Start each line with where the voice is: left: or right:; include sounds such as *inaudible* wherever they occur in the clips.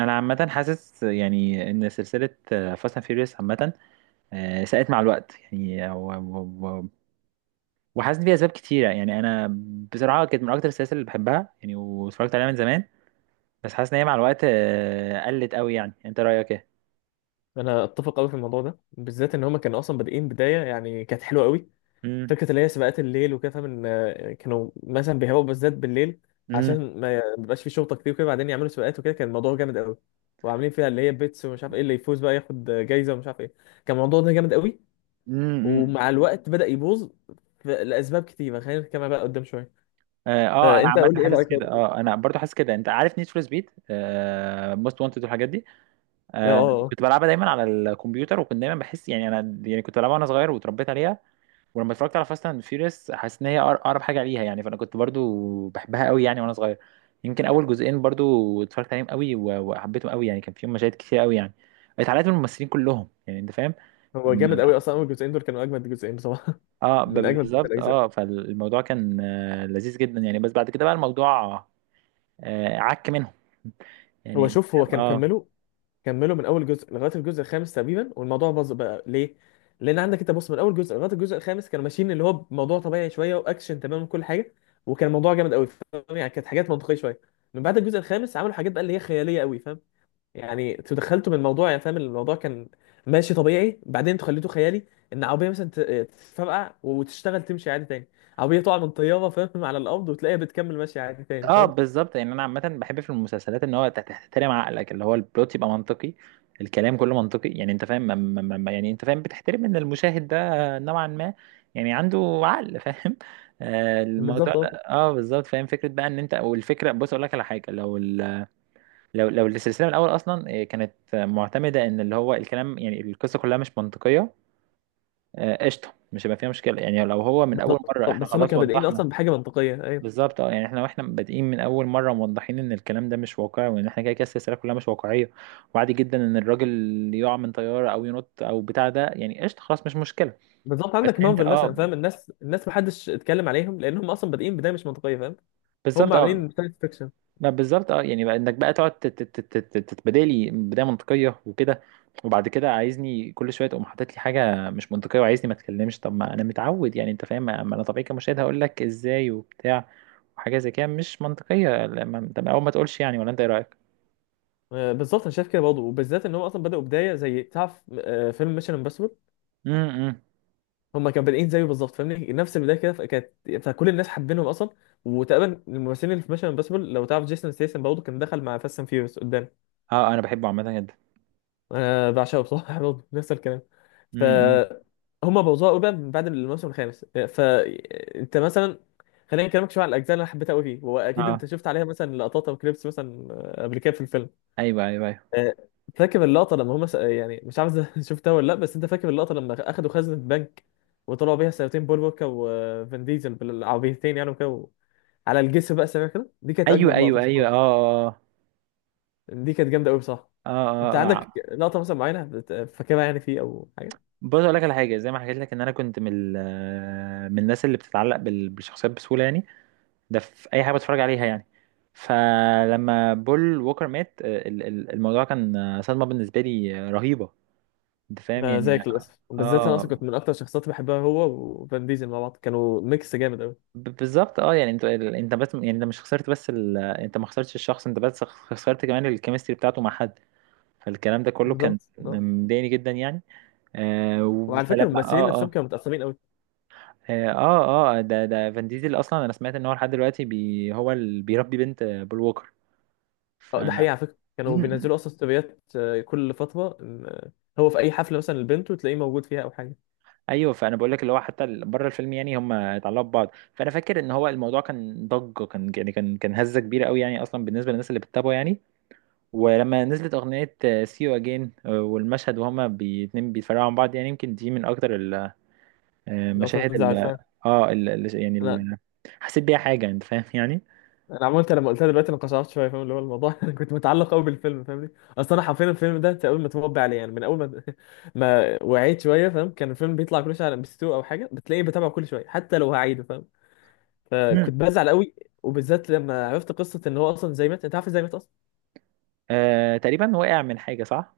right: انا عامه حاسس يعني ان سلسله فاست اند فيوريوس عامه ساءت مع الوقت يعني وحاسس بيها اسباب كتيره يعني انا بصراحه كانت من اكتر السلاسل اللي بحبها يعني واتفرجت عليها من زمان بس حاسس ان هي مع الوقت قلت قوي يعني يعني انت رايك ايه.
left: انا اتفق قوي في الموضوع ده بالذات، ان هما كانوا اصلا بادئين بدايه يعني كانت حلوه قوي.
right: امم
left: فكره اللي هي سباقات الليل وكده، فاهم ان كانوا مثلا بيهووا بالذات بالليل
right: امم
left: عشان ما يبقاش في شرطه كتير وكده، بعدين يعملوا سباقات وكده، كان الموضوع جامد قوي. وعاملين فيها اللي هي بيتس ومش عارف ايه، اللي يفوز بقى ياخد جايزه ومش عارف ايه. كان الموضوع ده جامد قوي،
right: امم
left: ومع الوقت بدا يبوظ لاسباب كتيره. خلينا نتكلم بقى قدام شويه.
right: اه انا
left: فانت
right: عامه
left: قول لي ايه
right: حاسس
left: رايك.
right: كده
left: اه
right: اه انا برضو حاسس كده انت عارف نيد فور سبيد موست وانتد والحاجات دي.
left: اه
right: آه،
left: آه.
right: كنت بلعبها دايما على الكمبيوتر وكنت دايما بحس يعني انا يعني كنت بلعبها وانا صغير واتربيت عليها. ولما اتفرجت على فاست اند فيوريوس حاسس ان هي اقرب حاجه ليها يعني فانا كنت برضو بحبها قوي يعني وانا صغير. يمكن اول جزئين برضو اتفرجت عليهم قوي وحبيتهم قوي يعني كان فيهم مشاهد كتير قوي يعني اتعلقت بالممثلين كلهم يعني انت فاهم.
left: هو جامد قوي
right: لما
left: اصلا، اول جزئين دول كانوا اجمد جزئين بصراحه.
right: اه
left: *laughs* من اجمد
right: بالظبط
left: الاجزاء.
right: اه فالموضوع كان لذيذ جدا يعني بس بعد كده بقى الموضوع عك منهم
left: هو
right: يعني.
left: شوف، هو كان
right: اه
left: كمله، كملوا من اول جزء لغايه الجزء الخامس تقريبا، والموضوع باظ بقى. ليه؟ لان عندك انت بص، من اول جزء لغايه الجزء الخامس كانوا ماشيين اللي هو بموضوع طبيعي شويه، واكشن تمام وكل حاجه، وكان الموضوع جامد قوي، فاهم يعني؟ كانت حاجات منطقيه شويه. من بعد الجزء الخامس عملوا حاجات بقى اللي هي خياليه قوي، فاهم؟ يعني انتوا دخلتوا من الموضوع، يعني فاهم، الموضوع كان ماشي طبيعي، بعدين انتوا خليته خيالي. ان عربيه مثلا تتفرقع وتشتغل تمشي عادي تاني. عربيه تقع من طياره، فاهم، على الارض، وتلاقيها بتكمل ماشيه عادي تاني،
right: اه
left: فاهم.
right: بالظبط يعني انا عامه بحب في المسلسلات ان هو تحترم عقلك اللي هو البلوت يبقى منطقي. الكلام كله منطقي يعني انت فاهم يعني انت فاهم بتحترم ان المشاهد ده نوعا ما يعني عنده عقل *laughs* فاهم. آه الموضوع
left: بالظبط
right: ده
left: اه.
right: اه بالظبط فاهم فكره بقى ان انت او الفكره بص اقول لك على حاجه لو ال... لو لو السلسله من الاول اصلا كانت معتمده ان اللي هو الكلام يعني القصه كلها مش منطقيه. قشطه مش هيبقى فيها مشكله يعني لو هو من اول
left: بالظبط
right: مره
left: آه.
right: احنا
left: بس هما
right: خلاص
left: كانوا بادئين
right: وضحنا.
left: اصلا بحاجه منطقيه، ايوه
right: بالظبط اه يعني احنا واحنا بادئين من اول مره موضحين ان الكلام ده مش واقعي وان احنا كده كده السلسله كلها مش واقعيه. وعادي جدا ان الراجل يقع من طياره او ينط او بتاع ده يعني قشطه خلاص مش مشكله.
left: بالظبط.
right: بس
left: عندك
right: انت
left: مارفل مثلا،
right: اه
left: فاهم، الناس محدش اتكلم عليهم لان هم اصلا بادئين بدايه مش منطقيه، فاهم. هم
right: بالظبط
left: عاملين
right: اه
left: ساينس فيكشن.
right: ما بالظبط اه يعني بقى انك بقى تقعد تتبادل لي بدايه منطقيه وكده. وبعد كده عايزني كل شويه تقوم حاطط لي حاجه مش منطقيه وعايزني ما اتكلمش طب ما انا متعود يعني انت فاهم ما انا طبيعي كمشاهد هقول لك ازاي وبتاع. وحاجه زي كده مش منطقيه طب اول ما تقولش يعني ولا انت ايه رايك؟
left: بالظبط، انا شايف كده برضه، وبالذات ان هم اصلا بداوا بدايه زي، تعرف، فيلم ميشن امبوسيبل.
right: امم
left: هم كانوا بادئين زيه بالظبط، فاهمني، نفس البدايه كده، فكانت فكل الناس حابينهم اصلا. وتقريبا الممثلين اللي في ميشن امبوسيبل، لو تعرف جيسون ستيسن برضه كان دخل مع فاست اند فيوريوس قدام.
right: اه انا بحبه عامه جدا.
left: انا بعشقه بصراحه. *laughs* برضه نفس الكلام. ف
right: امم
left: هما بوظوها قوي بقى من بعد الموسم الخامس. فانت مثلا، خلينا نكلمك شويه على الاجزاء اللي انا حبيتها قوي فيه. واكيد انت
right: اه
left: شفت عليها مثلا لقطات او كليبس مثلا قبل كده في الفيلم.
right: ايوه ايوه
left: آه، فاكر اللقطه لما هما يعني مش عارف إذا *laughs* شفتها ولا لا، بس انت فاكر اللقطه لما اخدوا خزنه بنك وطلعوا بيها سيارتين، بول ووكر وفان ديزل بالعربيتين يعني، على الجسر بقى سريع كده، دي كانت
right: ايوه
left: اجمد لقطه
right: ايوه ايوه ايوه
left: بصراحه.
right: اه اه
left: دي كانت جامده قوي بصراحه.
right: اه اه
left: انت
right: اه
left: عندك
right: آه.
left: لقطه مثلا معينه فاكرها يعني فيه، او حاجه؟
right: بص اقول لك على حاجه زي ما حكيت لك ان انا كنت من من الناس اللي بتتعلق بالشخصيات بسهوله يعني ده في اي حاجه بتفرج عليها يعني. فلما بول ووكر مات الموضوع كان صدمه بالنسبه لي رهيبه. انت فاهم يعني
left: زيك للاسف، بالذات انا اصلا
right: اه
left: كنت من اكتر الشخصيات اللي بحبها هو وفان ديزل. مع بعض كانوا ميكس جامد قوي.
right: بالظبط اه يعني انت انت بس يعني انت مش خسرت بس ال... انت ما خسرتش الشخص انت بس خسرت كمان الكيمستري بتاعته مع حد. فالكلام ده كله كان
left: بالظبط.
right: مضايقني جدا يعني آه
left: وعلى فكره
right: فلما
left: الممثلين
right: اه اه
left: نفسهم كانوا متقسمين قوي.
right: اه اه آه، ده فان ديزل اصلا انا سمعت ان هو لحد دلوقتي بي هو اللي بيربي بنت بول ووكر ف.
left: ده حقيقه، على فكره كانوا
right: مم.
left: بينزلوا اصلا ستوريات كل فتره إن، آه، هو في اي حفله مثلا لبنته تلاقيه موجود فيها، او حاجه.
right: ايوه فانا بقول لك اللي هو حتى بره الفيلم يعني هم اتعلقوا ببعض فانا فاكر ان هو الموضوع كان ضجه كان يعني كان هزه كبيره قوي يعني اصلا بالنسبه للناس اللي بتتابعه يعني. ولما نزلت اغنيه سي يو اجين والمشهد وهما اتنين بيتفرقوا عن بعض يعني يمكن دي من اكتر
left: لو
right: المشاهد
left: تنزل
right: ال-
left: عارفها.
right: اه يعني
left: انا
right: حسيت بيها حاجة انت فاهم يعني.
left: انا عملت، لما قلتها دلوقتي انا قشعرت شويه، فاهم اللي هو الموضوع. *laughs* انا كنت متعلق قوي بالفيلم، فاهمني. اصلا انا حرفيا الفيلم ده تقريبا متربي عليه، يعني من اول ما *laughs* ما وعيت شويه، فاهم. كان الفيلم بيطلع كل شويه على ام بي 2 او حاجه، بتلاقيه بتابعه كل شويه حتى لو هعيده، فاهم.
right: مم.
left: فكنت بزعل قوي، وبالذات لما عرفت قصه ان هو اصلا، زي مات، انت عارف ازاي مات اصلا.
right: آه تقريبا وقع من حاجة صح.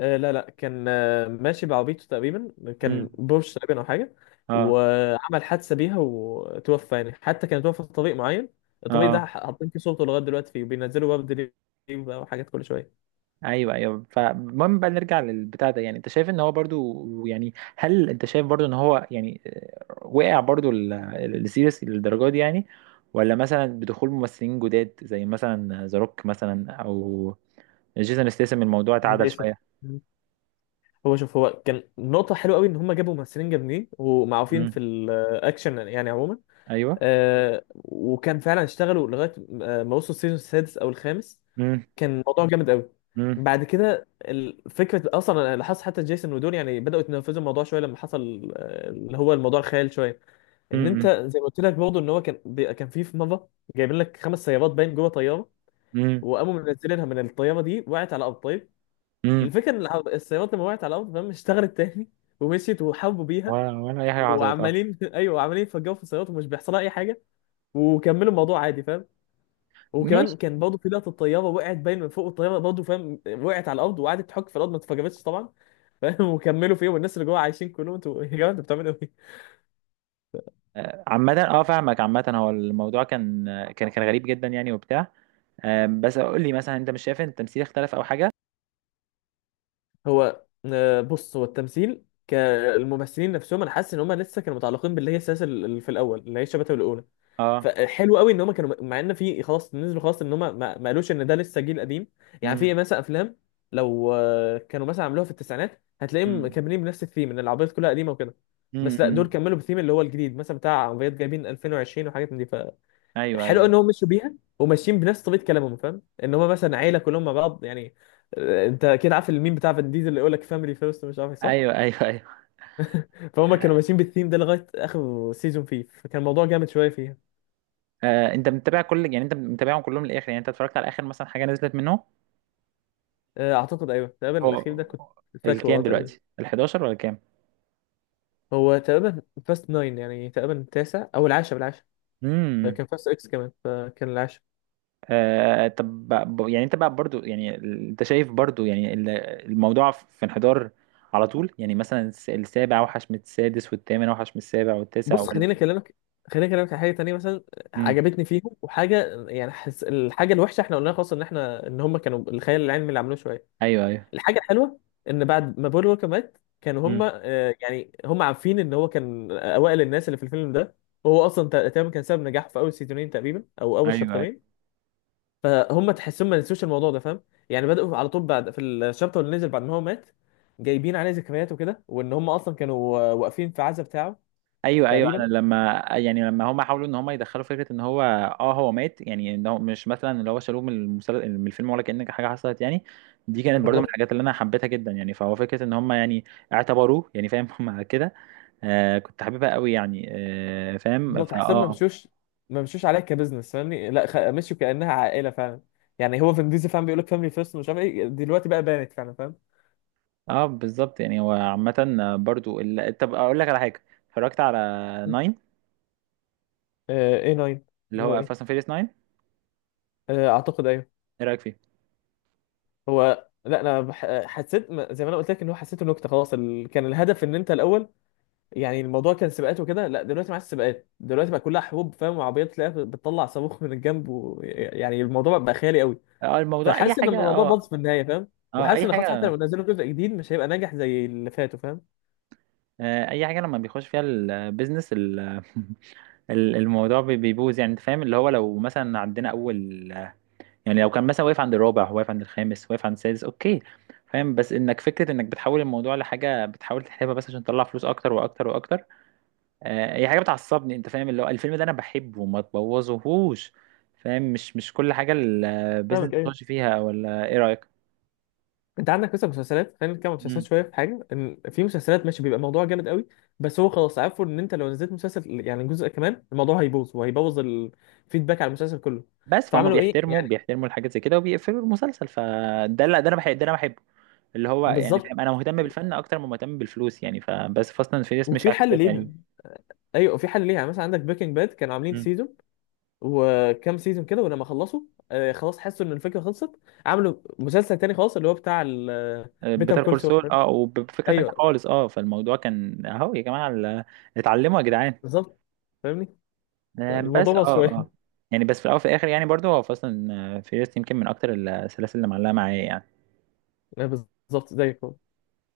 left: آه لا لا، كان آه ماشي بعربيته تقريبا، كان
right: مم.
left: بورش تقريبا او حاجه.
right: اه
left: وعمل حادثه بيها وتوفى، يعني حتى كان توفى في طريق معين. الطريق ده
right: اه
left: حاطين فيه صورته لغايه دلوقتي فيه، وبينزلوا ورد ليه بقى وحاجات كل شويه.
right: ايوه ايوه فالمهم بقى نرجع للبتاع ده يعني انت شايف ان هو برضو يعني هل انت شايف برضو ان هو يعني وقع برضو السيريس للدرجة دي يعني. ولا مثلا بدخول ممثلين جداد زي مثلا ذا روك مثلا او جيسون ستاثام الموضوع
left: من
right: اتعدل
left: جيسون.
right: شوية.
left: مم. هو شوف، هو كان نقطة حلوة قوي إن هما جابوا ممثلين جامدين ومعروفين في
right: مم.
left: الأكشن يعني عموما.
right: ايوه
left: وكان فعلا اشتغلوا لغاية ما وصلوا السيزون السادس أو الخامس،
right: مم.
left: كان الموضوع جامد قوي.
right: مم.
left: بعد كده فكره، اصلا انا لاحظت حتى جيسون ودول يعني بداوا يتنفذوا الموضوع شويه، لما حصل اللي هو الموضوع الخيال شويه. ان انت
right: مم.
left: زي ما قلت لك برضه ان هو كان في مره جايبين لك خمس سيارات باين جوه طياره،
right: مم.
left: وقاموا منزلينها من الطياره، دي وقعت على الارض، طيب.
right: مم.
left: الفكره ان السيارات لما وقعت على الارض، فاهم، اشتغلت تاني *laughs* ومشيت وحاربوا بيها،
right: ولا ولا اي حاجة حصلت اه
left: وعمالين *laughs* ايوه عمالين يفجروا في السيارات ومش بيحصلها اي حاجه، وكملوا الموضوع عادي، فاهم. وكمان
right: ماشي.
left: كان برضه في لقطه الطياره، وقعت باين من فوق الطياره برضه، فاهم، وقعت على الارض وقعدت تحك في الارض، ما اتفجرتش طبعا، فاهم. *laughs* وكملوا فيه، والناس اللي جوه عايشين كلهم. انتوا يا جماعه انتوا بتعملوا ايه؟
right: عامة اه فاهمك عامة هو الموضوع كان كان غريب جدا يعني وبتاع. آم، بس قول لي مثلا انت مش شايف ان التمثيل اختلف او حاجة؟
left: هو بص، هو التمثيل كالممثلين نفسهم، انا حاسس ان هم لسه كانوا متعلقين باللي هي السلاسل اللي في الاول، اللي هي الشبكه الاولى.
right: اه
left: فحلو قوي ان هم كانوا، مع ان في خلاص نزلوا خلاص، ان هم ما قالوش ان ده لسه جيل قديم. يعني
right: امم
left: في مثلا افلام لو كانوا مثلا عملوها في التسعينات، هتلاقيهم
right: امم
left: مكملين بنفس الثيم، ان العربيات كلها قديمه وكده. بس لا، دول
right: امم
left: كملوا بالثيم اللي هو الجديد، مثلا بتاع عربيات جايبين 2020 وحاجات من دي.
right: ايوه
left: فحلو
right: ايوه
left: ان هم مشوا بيها وماشيين بنفس طريقه كلامهم، فاهم، ان هم مثلا عيله كلهم مع بعض يعني. انت كده عارف الميم بتاع فان ديزل اللي يقول لك فاميلي فيرست، مش عارف إيه، صح.
right: ايوه ايوه ايوه
left: فهم كانوا
right: آه،
left: ماشيين بالثيم ده لغايه اخر سيزون فيه، فكان الموضوع جامد شويه فيها.
right: آه، انت متابع كل يعني انت متابعهم كلهم للاخر يعني انت اتفرجت على اخر مثلا حاجة نزلت منه.
left: اعتقد ايوه، تقريبا
right: هو
left: الاخير ده كنت فاكره اه
right: الكام
left: تقريبا.
right: دلوقتي؟ ال 11 ولا كام؟
left: هو تقريبا فاست ناين، يعني تقريبا التاسع او العاشر، العاشر.
right: امم
left: كان فاست اكس كمان، فكان العاشر.
right: آه طب يعني انت بقى برضو يعني ال- انت شايف برضو يعني الموضوع في انحدار على طول يعني مثلا السابع اوحش من السادس والثامن اوحش من السابع والتاسع
left: بص
right: ولا.
left: خليني اكلمك، خليني اكلمك على حاجه تانية مثلا
right: امم
left: عجبتني فيهم وحاجه يعني الحاجه الوحشه احنا قلنا خلاص، ان احنا ان هم كانوا الخيال العلمي اللي عملوه شويه.
right: ايوه ايوه
left: الحاجه الحلوه ان بعد ما بول ووكر مات، كانوا هم
right: امم
left: يعني هم عارفين ان هو كان اوائل الناس اللي في الفيلم ده، وهو اصلا تقريبا كان سبب نجاحه في اول سيزونين تقريبا، او اول
right: ايوه ايوه
left: شابترين. فهم تحسهم ما نسوش الموضوع ده، فاهم. يعني بدأوا على طول بعد، في الشابتر اللي نزل بعد ما هو مات جايبين عليه ذكريات وكده، وان هم اصلا كانوا واقفين في عزا بتاعه
right: ايوه ايوه انا
left: تقريبا.
right: لما يعني لما هم حاولوا ان هم يدخلوا فكره ان هو اه هو مات يعني ان هو مش مثلا اللي هو شالوه من المسل... من الفيلم ولا كأن حاجه حصلت يعني. دي كانت برضو من
left: بالظبط
right: الحاجات اللي انا حبيتها جدا يعني فهو فكره ان هم يعني اعتبروه يعني فاهم *laughs* هم كده آه كنت حاببها قوي يعني آه فاهم
left: بالظبط.
right: فاه
left: تحسهم ما
right: اه.
left: مشوش، ما مشوش عليها كبزنس، فاهمني، لا مشوا كأنها عائلة فعلا. يعني هو فين ديزل، فاهم، بيقول لك فاميلي فيرست، مش عارف ايه، دلوقتي بقى بانت فعلا، فاهم.
right: اه بالظبط يعني هو عامة برضو ال... طب اقول لك على حاجة اتفرجت على ناين
left: اي 9،
right: اللي
left: اللي هو
right: هو
left: ايه.
right: فاست اند فيريس ناين.
left: اعتقد ايوه.
right: ايه رأيك فيه؟
left: هو لا، انا حسيت زي ما انا قلت لك، ان هو حسيته نكته خلاص. كان الهدف ان انت الاول يعني الموضوع كان سباقات وكده، لا دلوقتي مع السباقات دلوقتي بقى كلها حروب، فاهم، وعربيات تلاقيها بتطلع صاروخ من الجنب يعني الموضوع بقى خيالي قوي.
right: اه الموضوع اي
left: فحاسس ان
right: حاجة
left: الموضوع
right: اه
left: باظ في النهايه، فاهم.
right: اه
left: وحاسس
right: اي
left: ان خلاص، حتى
right: حاجة
left: لو نزلوا جزء جديد، مش هيبقى ناجح زي اللي فاتوا، فاهم.
right: آه اي حاجة لما بيخش فيها البيزنس ال... *laughs* الموضوع بيبوظ يعني انت فاهم اللي هو لو مثلا عندنا اول يعني لو كان مثلا واقف عند الرابع واقف عند الخامس واقف عند السادس اوكي. فاهم بس انك فكرة انك بتحول الموضوع لحاجة بتحاول تحلبها بس عشان تطلع فلوس اكتر واكتر واكتر. هي حاجه بتعصبني انت فاهم اللي هو الفيلم ده انا بحبه وما تبوظهوش. فاهم مش مش كل حاجه البيزنس
left: فاهمك ايه.
right: بتخش فيها ولا ايه رايك.
left: انت عندك مثلا مسلسلات، خلينا نتكلم عن مسلسلات
right: مم.
left: شويه، في حاجه ان في مسلسلات ماشي بيبقى الموضوع جامد قوي. بس هو خلاص عارفه ان انت لو نزلت مسلسل، يعني جزء كمان، الموضوع هيبوظ، وهيبوظ الفيدباك على المسلسل كله.
right: بس فهم
left: فعملوا ايه
right: بيحترموا
left: يعني.
right: بيحترموا الحاجات زي كده وبيقفلوا المسلسل فده لا ده انا بحب ده انا بحبه. اللي هو يعني
left: بالظبط.
right: فاهم انا مهتم بالفن اكتر ما مهتم بالفلوس يعني فبس فاست اند فيريس مش
left: وفي
right: عكس
left: حل
right: كده
left: ليها،
right: يعني.
left: ايوه في حل ليها. مثلا عندك بريكنج باد، كانوا عاملين سيزون وكام سيزون كده، ولما خلصوا آه خلاص، حسوا ان الفكره خلصت، عملوا مسلسل تاني خالص اللي هو بتاع بيتر
right: بيتر
left: كول
right: كول
left: سول.
right: سول اه وبفكره تانيه
left: ايوه
right: خالص اه فالموضوع كان اهو يا جماعه ال- اتعلموا يا جدعان.
left: بالظبط، فاهمني.
right: بس اه
left: الموضوع بس شويه.
right: اه يعني بس في الاول وفي الاخر يعني برضو هو اصلا فيرست يمكن من اكتر السلاسل اللي معلقه معايا يعني.
left: *laughs* بالظبط زيك.